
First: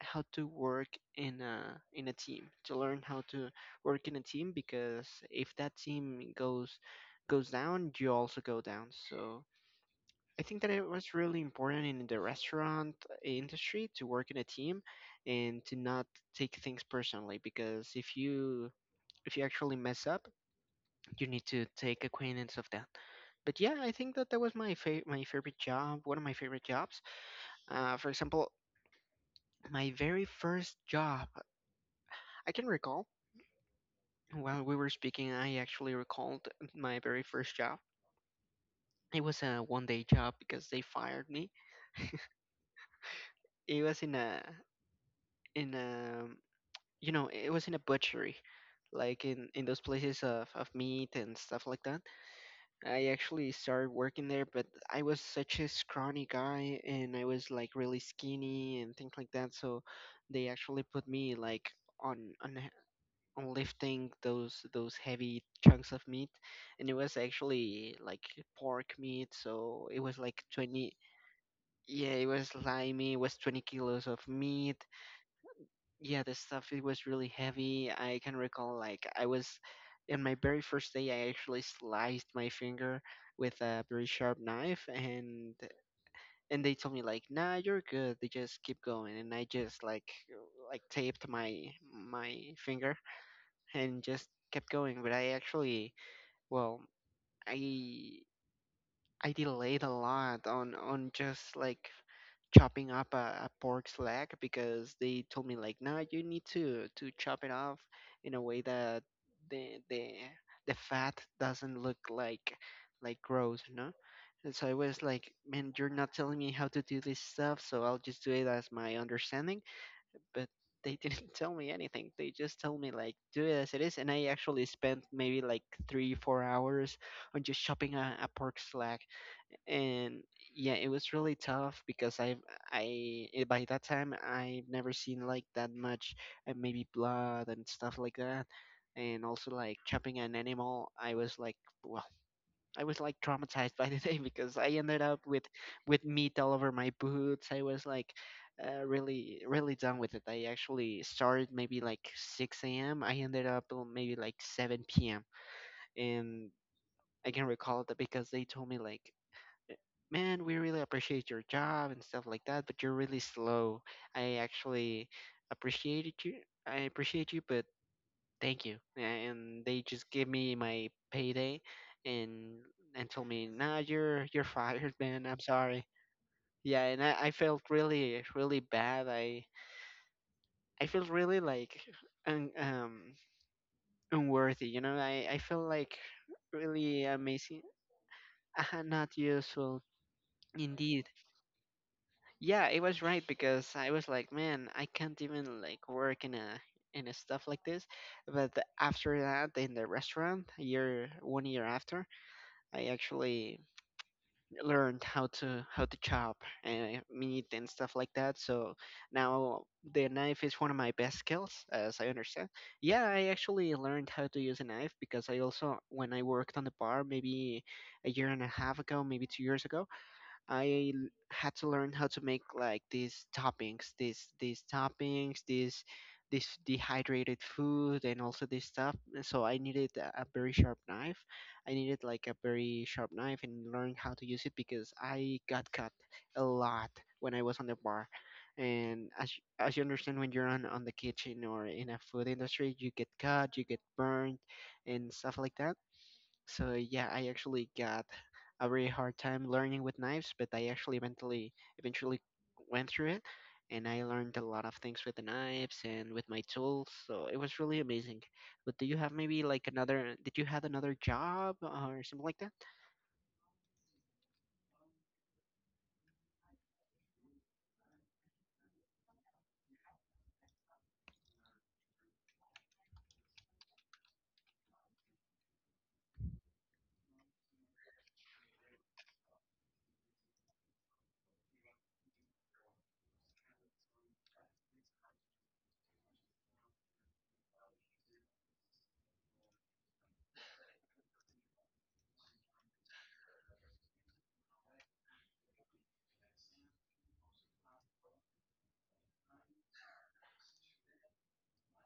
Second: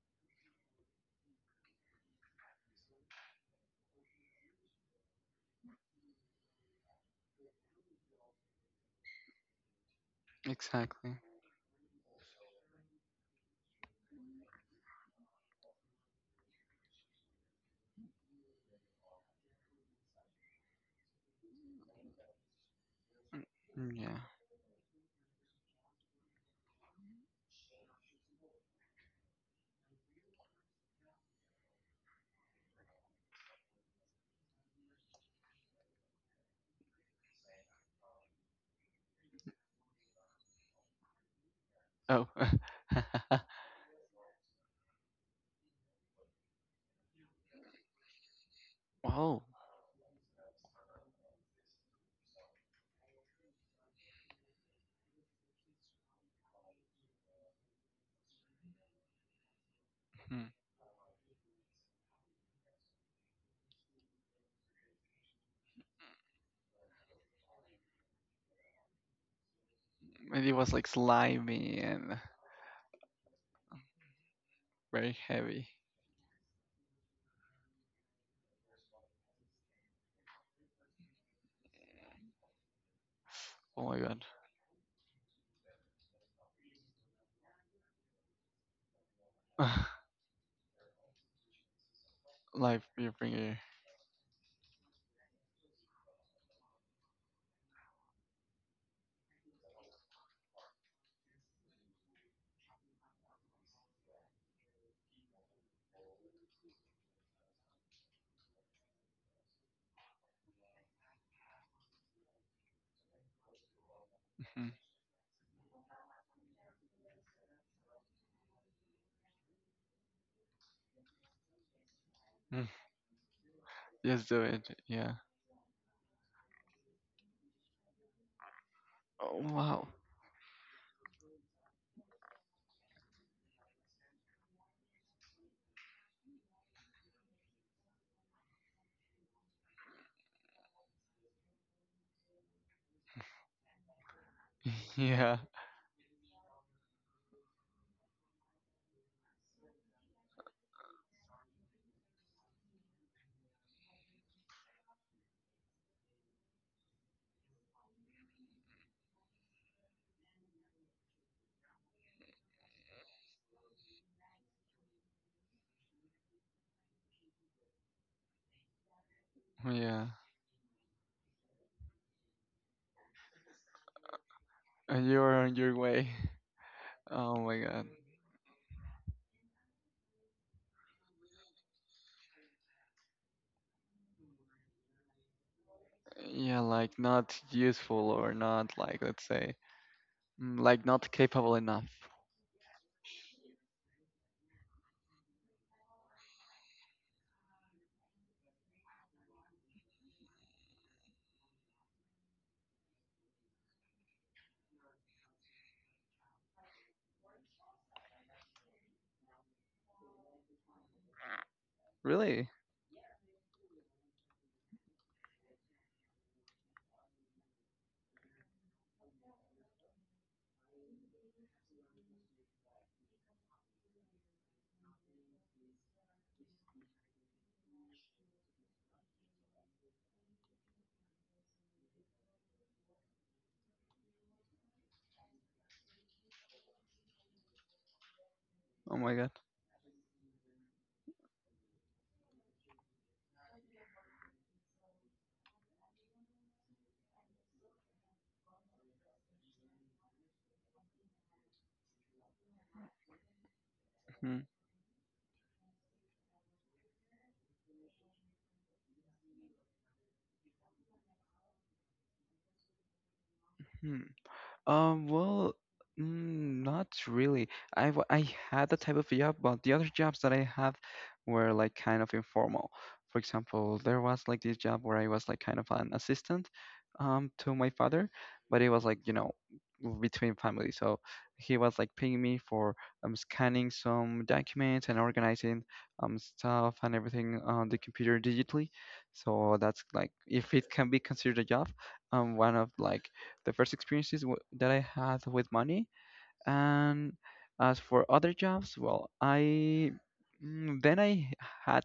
[SPEAKER 1] how to work in a team. To learn how to work in a team, because if that team goes down, you also go down. So I think that it was
[SPEAKER 2] Exactly.
[SPEAKER 1] really important in the restaurant industry to work in a team, and to not take things personally, because if you actually mess up, you need to take acquaintance of that.
[SPEAKER 2] Mm,
[SPEAKER 1] But yeah, I
[SPEAKER 2] mm,
[SPEAKER 1] think
[SPEAKER 2] yeah.
[SPEAKER 1] that that was my my favorite job, one of my favorite jobs. For example, my very first job, I can recall. While we were speaking, I actually recalled my very first job. It was a 1-day job because they fired me.
[SPEAKER 2] Oh.
[SPEAKER 1] It was in a in a you know, it was in a butchery, like
[SPEAKER 2] Wow.
[SPEAKER 1] in those places of meat and stuff like that. I actually started working there, but I was such a scrawny guy, and I was like really skinny and things like that. So they
[SPEAKER 2] Hmm.
[SPEAKER 1] actually put me like on on h- on lifting those heavy chunks of meat, and it was actually like pork meat, so it was like
[SPEAKER 2] And it was like
[SPEAKER 1] 20.
[SPEAKER 2] slimy
[SPEAKER 1] Yeah,
[SPEAKER 2] and
[SPEAKER 1] it was slimy. It was 20 kilos of meat.
[SPEAKER 2] very heavy.
[SPEAKER 1] Yeah, the stuff, it was really heavy. I can recall, like, I was in my very first day, I actually sliced my finger with a
[SPEAKER 2] Oh my
[SPEAKER 1] very
[SPEAKER 2] god.
[SPEAKER 1] sharp knife, and they told me like, nah, you're good, they just keep going, and I just like taped my
[SPEAKER 2] Life,
[SPEAKER 1] finger
[SPEAKER 2] your finger.
[SPEAKER 1] and just kept going. But I actually, well, i I delayed a lot on just like chopping up a pork's leg, because they told me like, no, you need to chop it off in a way that the fat doesn't look like gross, you know. And so
[SPEAKER 2] Mhm.
[SPEAKER 1] I was like, man, you're not telling me how to do this stuff, so I'll just do it as my understanding. But they didn't tell me anything. They just
[SPEAKER 2] Mm.
[SPEAKER 1] told me like, do it as it is. And I
[SPEAKER 2] Just do
[SPEAKER 1] actually
[SPEAKER 2] it.
[SPEAKER 1] spent
[SPEAKER 2] Yeah.
[SPEAKER 1] maybe like 3 4 hours on just chopping a pork leg.
[SPEAKER 2] Oh wow.
[SPEAKER 1] And yeah, it was really tough, because I've I by that time I've never seen like that much maybe blood and stuff like that, and also like chopping an animal. I was like, well, I was like traumatized by the day, because I ended up
[SPEAKER 2] Yeah.
[SPEAKER 1] with meat all over my boots. I was like, really really done with it. I actually started maybe like 6 a.m. I ended up maybe like 7 p.m. And I can recall that because they told me like, man, we really appreciate your job and stuff like that, but you're really slow. I actually appreciated you. I appreciate you, but thank you. And they
[SPEAKER 2] Yeah.
[SPEAKER 1] just give me my payday and told me, nah, you're fired,
[SPEAKER 2] And
[SPEAKER 1] man.
[SPEAKER 2] you're
[SPEAKER 1] I'm
[SPEAKER 2] on your
[SPEAKER 1] sorry.
[SPEAKER 2] way.
[SPEAKER 1] Yeah, and I
[SPEAKER 2] Oh my
[SPEAKER 1] felt
[SPEAKER 2] god.
[SPEAKER 1] really really bad. I felt really like un, um unworthy. You know, I felt like
[SPEAKER 2] Yeah, like
[SPEAKER 1] really
[SPEAKER 2] not
[SPEAKER 1] amazing.
[SPEAKER 2] useful, or not, like
[SPEAKER 1] Not
[SPEAKER 2] let's say
[SPEAKER 1] useful.
[SPEAKER 2] like
[SPEAKER 1] Indeed.
[SPEAKER 2] not capable enough.
[SPEAKER 1] Yeah, it was right, because I was like, man, I can't even like work in a stuff like this. But after that, in the restaurant, a year 1 year after, I actually learned how to chop and meat and stuff like that. So now the knife is one of my best skills, as I
[SPEAKER 2] Really?
[SPEAKER 1] understand. Yeah, I actually learned how to use a knife because I also, when I worked on the bar, maybe a year and a half ago, maybe 2 years ago. I had to learn how to make like these toppings, these toppings, these this dehydrated food, and also this stuff. And so I needed a very sharp knife. I needed like a very sharp knife and learn how to use it, because I got cut a lot when I was on the bar.
[SPEAKER 2] Oh
[SPEAKER 1] And
[SPEAKER 2] my
[SPEAKER 1] as
[SPEAKER 2] god.
[SPEAKER 1] as you understand, when you're on the kitchen, or in a food industry, you get cut, you get burned, and stuff like that. So yeah, I actually got a very hard time learning with knives, but I actually eventually went through it, and I learned
[SPEAKER 2] Mm-hmm.
[SPEAKER 1] a lot of things with the knives and with my tools. So it was really amazing. But do you have maybe like another? Did you have another job or something like that?
[SPEAKER 2] Hmm. Well, not really. I had the type of job, but the other jobs that I had were like kind of informal. For example, there was like this job where I was like kind of an assistant to my father, but it was like, you know, between family. So he was like paying me for scanning some documents and organizing stuff and everything on the computer digitally. So that's like, if it can be considered a job, one of like the first experiences that I had with money. And as for other jobs, well, then I had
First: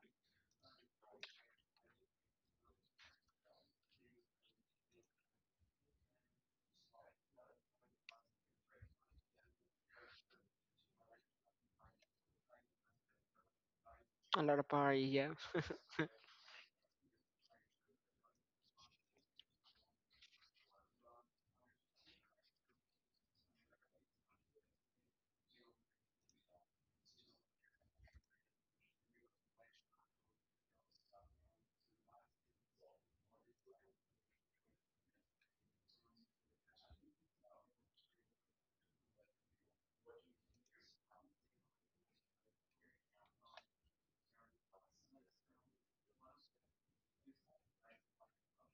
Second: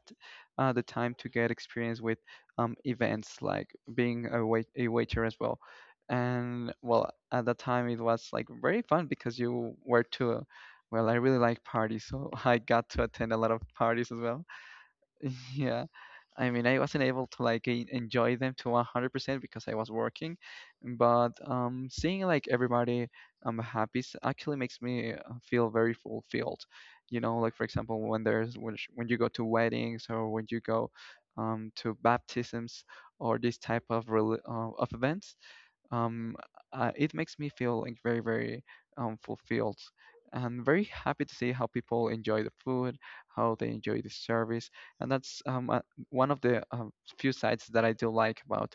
[SPEAKER 2] the time to get experience with events like being a waiter as well. And well, at that time it was like very fun because you were to, well, I really like parties, so I got to attend a lot of parties as well.
[SPEAKER 1] A lot of party, yeah.
[SPEAKER 2] Yeah. I mean, I wasn't able to like enjoy them to 100% because I was working, but seeing like everybody happy actually makes me feel very fulfilled. You know, like for example, when when you go to weddings or when you go to baptisms or this type of of events, um, it makes me feel like very, very fulfilled and very happy to see how people enjoy the food, how they enjoy the service, and that's one of the few sides that I do like about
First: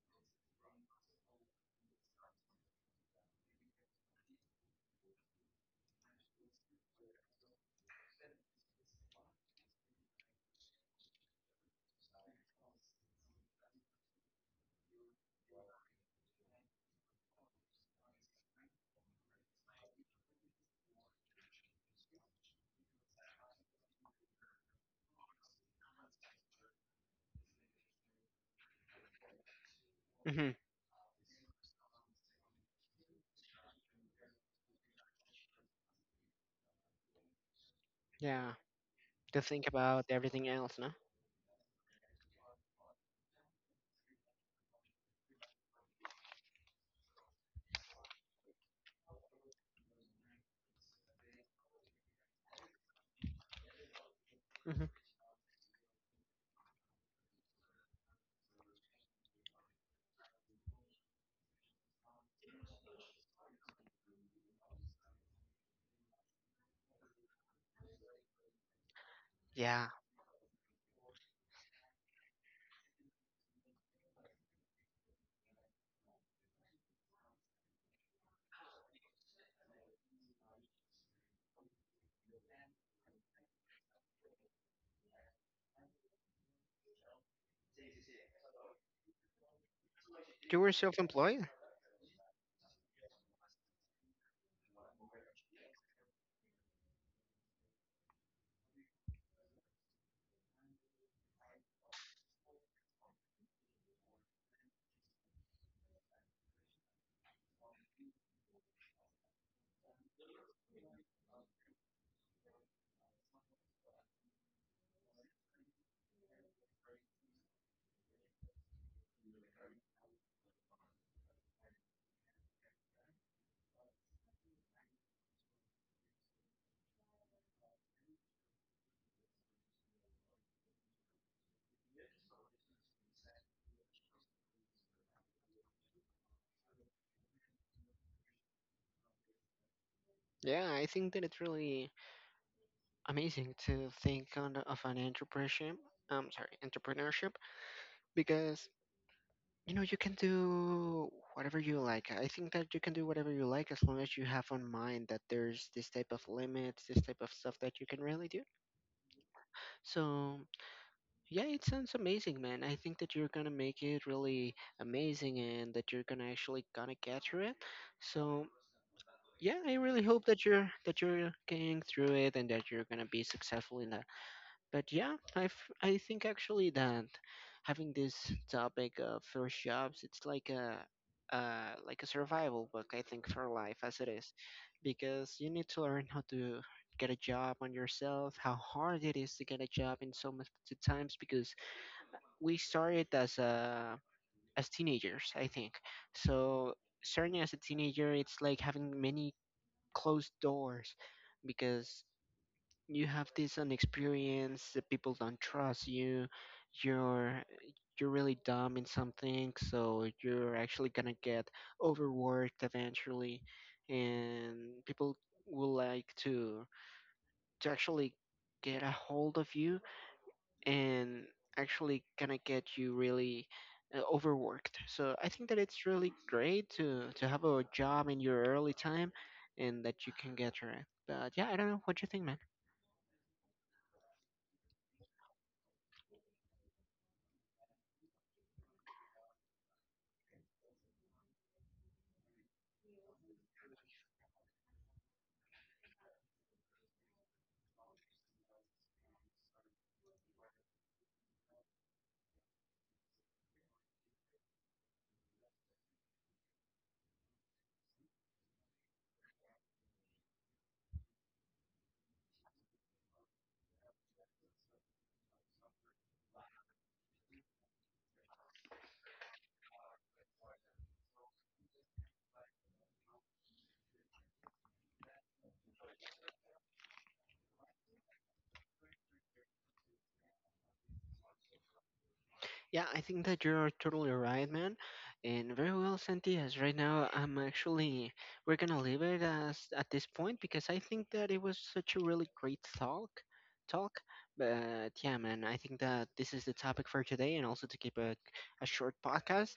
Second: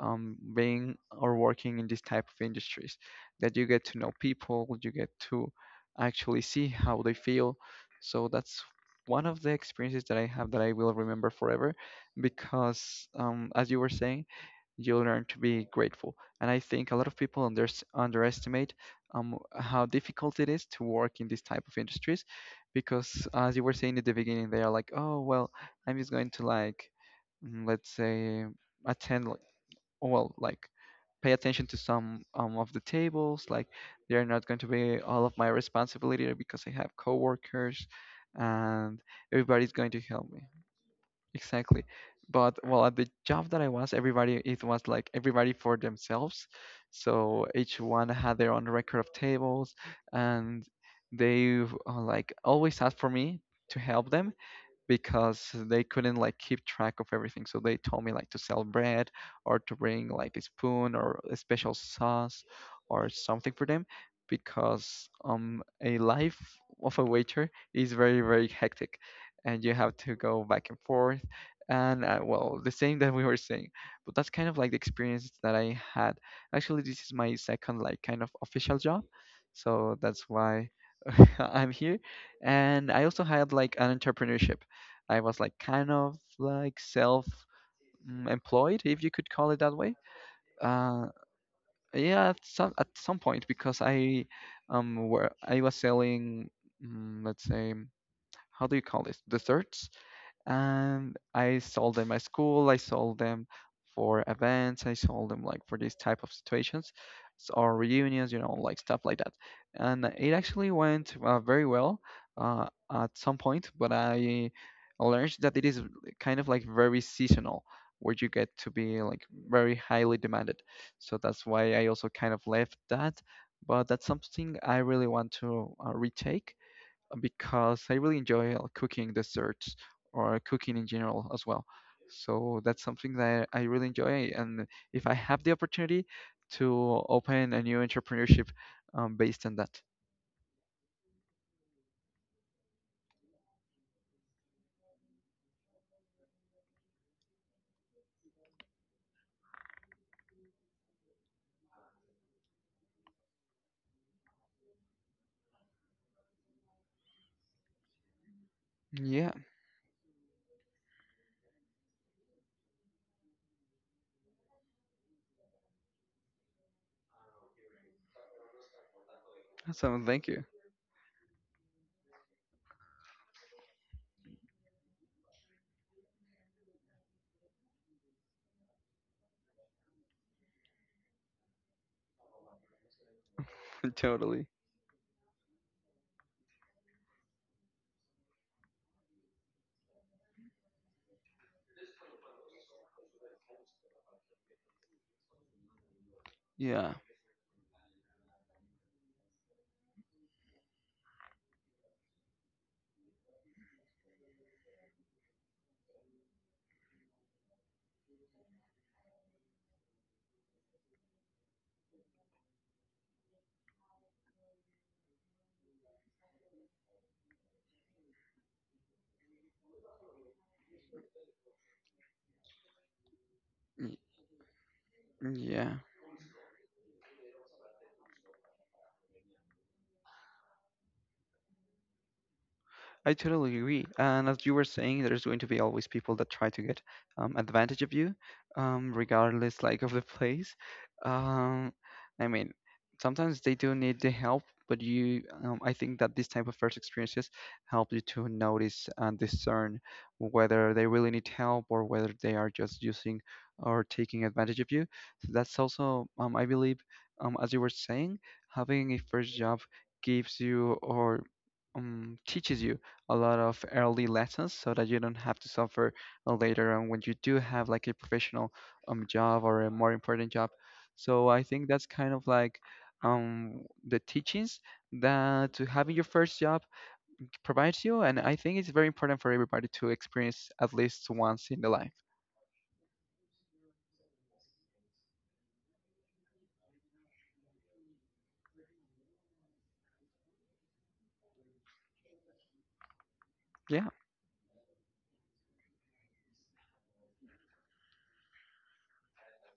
[SPEAKER 2] being or working in this type of industries, that you get to know people, you get to actually see how they feel. So that's one of the experiences that I have that I will remember forever, because as you were saying, you learn to be grateful. And I think a lot of people underestimate how difficult it is to work in these type of industries, because as you were saying at the beginning, they are like, oh well, I'm just going to like, let's say, attend,
[SPEAKER 1] Hmm.
[SPEAKER 2] like, pay attention to some of the tables. Like, they are not going to be all of my responsibility because I have coworkers,
[SPEAKER 1] Yeah,
[SPEAKER 2] and
[SPEAKER 1] to think
[SPEAKER 2] everybody's going to
[SPEAKER 1] about
[SPEAKER 2] help me.
[SPEAKER 1] everything else, no?
[SPEAKER 2] Exactly. But well, at the job that I was, everybody, it was like everybody for themselves. So each one had their own record of tables, and they like always asked for me to help them
[SPEAKER 1] Hmm.
[SPEAKER 2] because they couldn't like keep track of everything. So they told me like to sell bread or to bring like a spoon or a special sauce or something for them, because a life of a waiter is very, very hectic and you
[SPEAKER 1] Yeah,
[SPEAKER 2] have to go back and forth and well, the same that we were saying. But that's kind of like the experience that I had. Actually this is my second like kind of official job, so that's why I'm here. And I also had like an entrepreneurship. I was like kind of like self employed, if you could call it that way.
[SPEAKER 1] you were
[SPEAKER 2] Uh,
[SPEAKER 1] self-employed.
[SPEAKER 2] yeah, at some point because I was selling, let's say, how do you call this, desserts. And I sold them at school. I sold them for events. I sold them like for these type of situations or reunions, you know, like stuff like that. And it actually went very well at some point, but I learned that it is kind of like very seasonal, where you get to be like very highly demanded. So that's why I also kind of left that. But that's something I really want to retake because I really enjoy cooking desserts or cooking in general as well. So that's something that I really enjoy. And if I have the opportunity to open a new entrepreneurship based on that.
[SPEAKER 1] Yeah, I think that it's really amazing to think on of an entrepreneurship. I'm sorry, entrepreneurship, because you know you can do whatever you like. I think that you can do whatever you like, as long as you have on mind that there's this type of limits, this type of stuff that you can really do.
[SPEAKER 2] Yeah,
[SPEAKER 1] So yeah, it sounds amazing, man. I think that you're gonna make it really amazing, and that you're gonna actually gonna get through it. So yeah, I
[SPEAKER 2] so
[SPEAKER 1] really
[SPEAKER 2] thank
[SPEAKER 1] hope
[SPEAKER 2] you.
[SPEAKER 1] that you're getting through it, and that you're gonna be successful in that. But yeah, I've, I think actually that having this topic of first jobs, it's like a survival book, I think, for life as it is,
[SPEAKER 2] Totally.
[SPEAKER 1] because you need to learn how to get a job on yourself, how hard it is to get a job in so much the times, because we started as teenagers, I think. So
[SPEAKER 2] Yeah.
[SPEAKER 1] starting as a teenager, it's like having many closed doors, because you have this inexperience, the people don't trust you, you're you're really dumb in something, so you're actually gonna get overworked eventually, and people will like to actually get a hold of you, and actually gonna get you really
[SPEAKER 2] y-
[SPEAKER 1] overworked. So I think that
[SPEAKER 2] Yeah.
[SPEAKER 1] it's really great to have a job in your early time, and that you can get your, but yeah, I don't know what you think, man.
[SPEAKER 2] I totally agree. And as you were saying, there's going to be always people that try to get advantage of you, regardless like of the place. Um, I mean, sometimes they do need the help, but I think that this type of first experiences help you to notice and discern whether they really need help or whether they are just using or taking advantage of you. So that's also, I believe, as you were saying, having a first job gives you, or teaches you a lot of early lessons, so that you don't have to suffer later on when you do have like a professional job or a more important job. So I think that's kind of like um the teachings that to having your first job provides you, and I think it's very important for everybody to experience at least once in the life.
[SPEAKER 1] Yeah, I think that you're totally right, man. And very well, Santi, as right now, I'm actually, we're gonna leave it as at this point, because I think that it was such a really great talk,
[SPEAKER 2] Yeah.
[SPEAKER 1] talk. But yeah, man, I think that this is the topic for today, and also to keep a short podcast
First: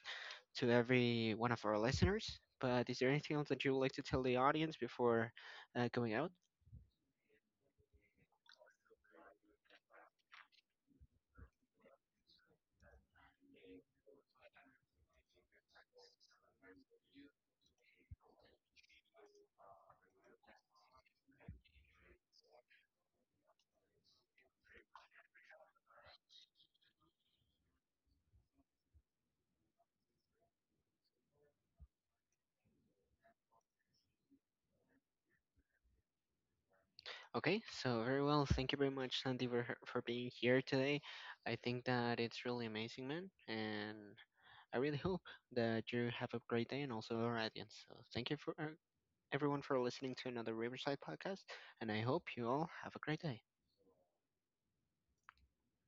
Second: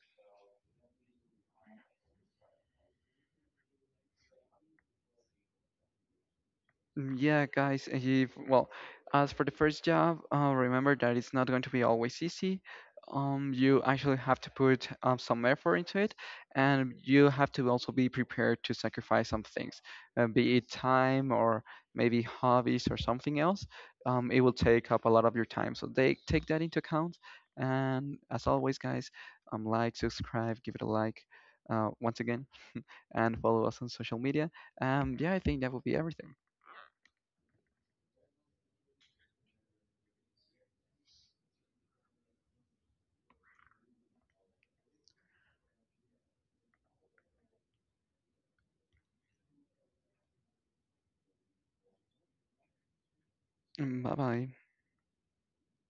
[SPEAKER 1] to every one of our listeners. But is there anything else that you would like to tell the audience before going out?
[SPEAKER 2] Yeah, guys, if, well, as for the first job, remember that it's not going to be always easy. You actually have to put some effort into it, and you have to also be prepared to sacrifice some things, be it time or maybe hobbies or something else. It will take up a lot of your time, so they take that into account. And as always, guys, like, subscribe, give it a like, once again, and follow us on social media. Yeah, I think that will be everything.
[SPEAKER 1] Okay, so very well. Thank you very much, Sandy, for for being here today. I think that it's really amazing, man, and I really hope that you have a great day, and also our audience. So thank you for everyone for listening to another Riverside podcast, and I hope you all have a great day.
[SPEAKER 2] Mm, bye bye.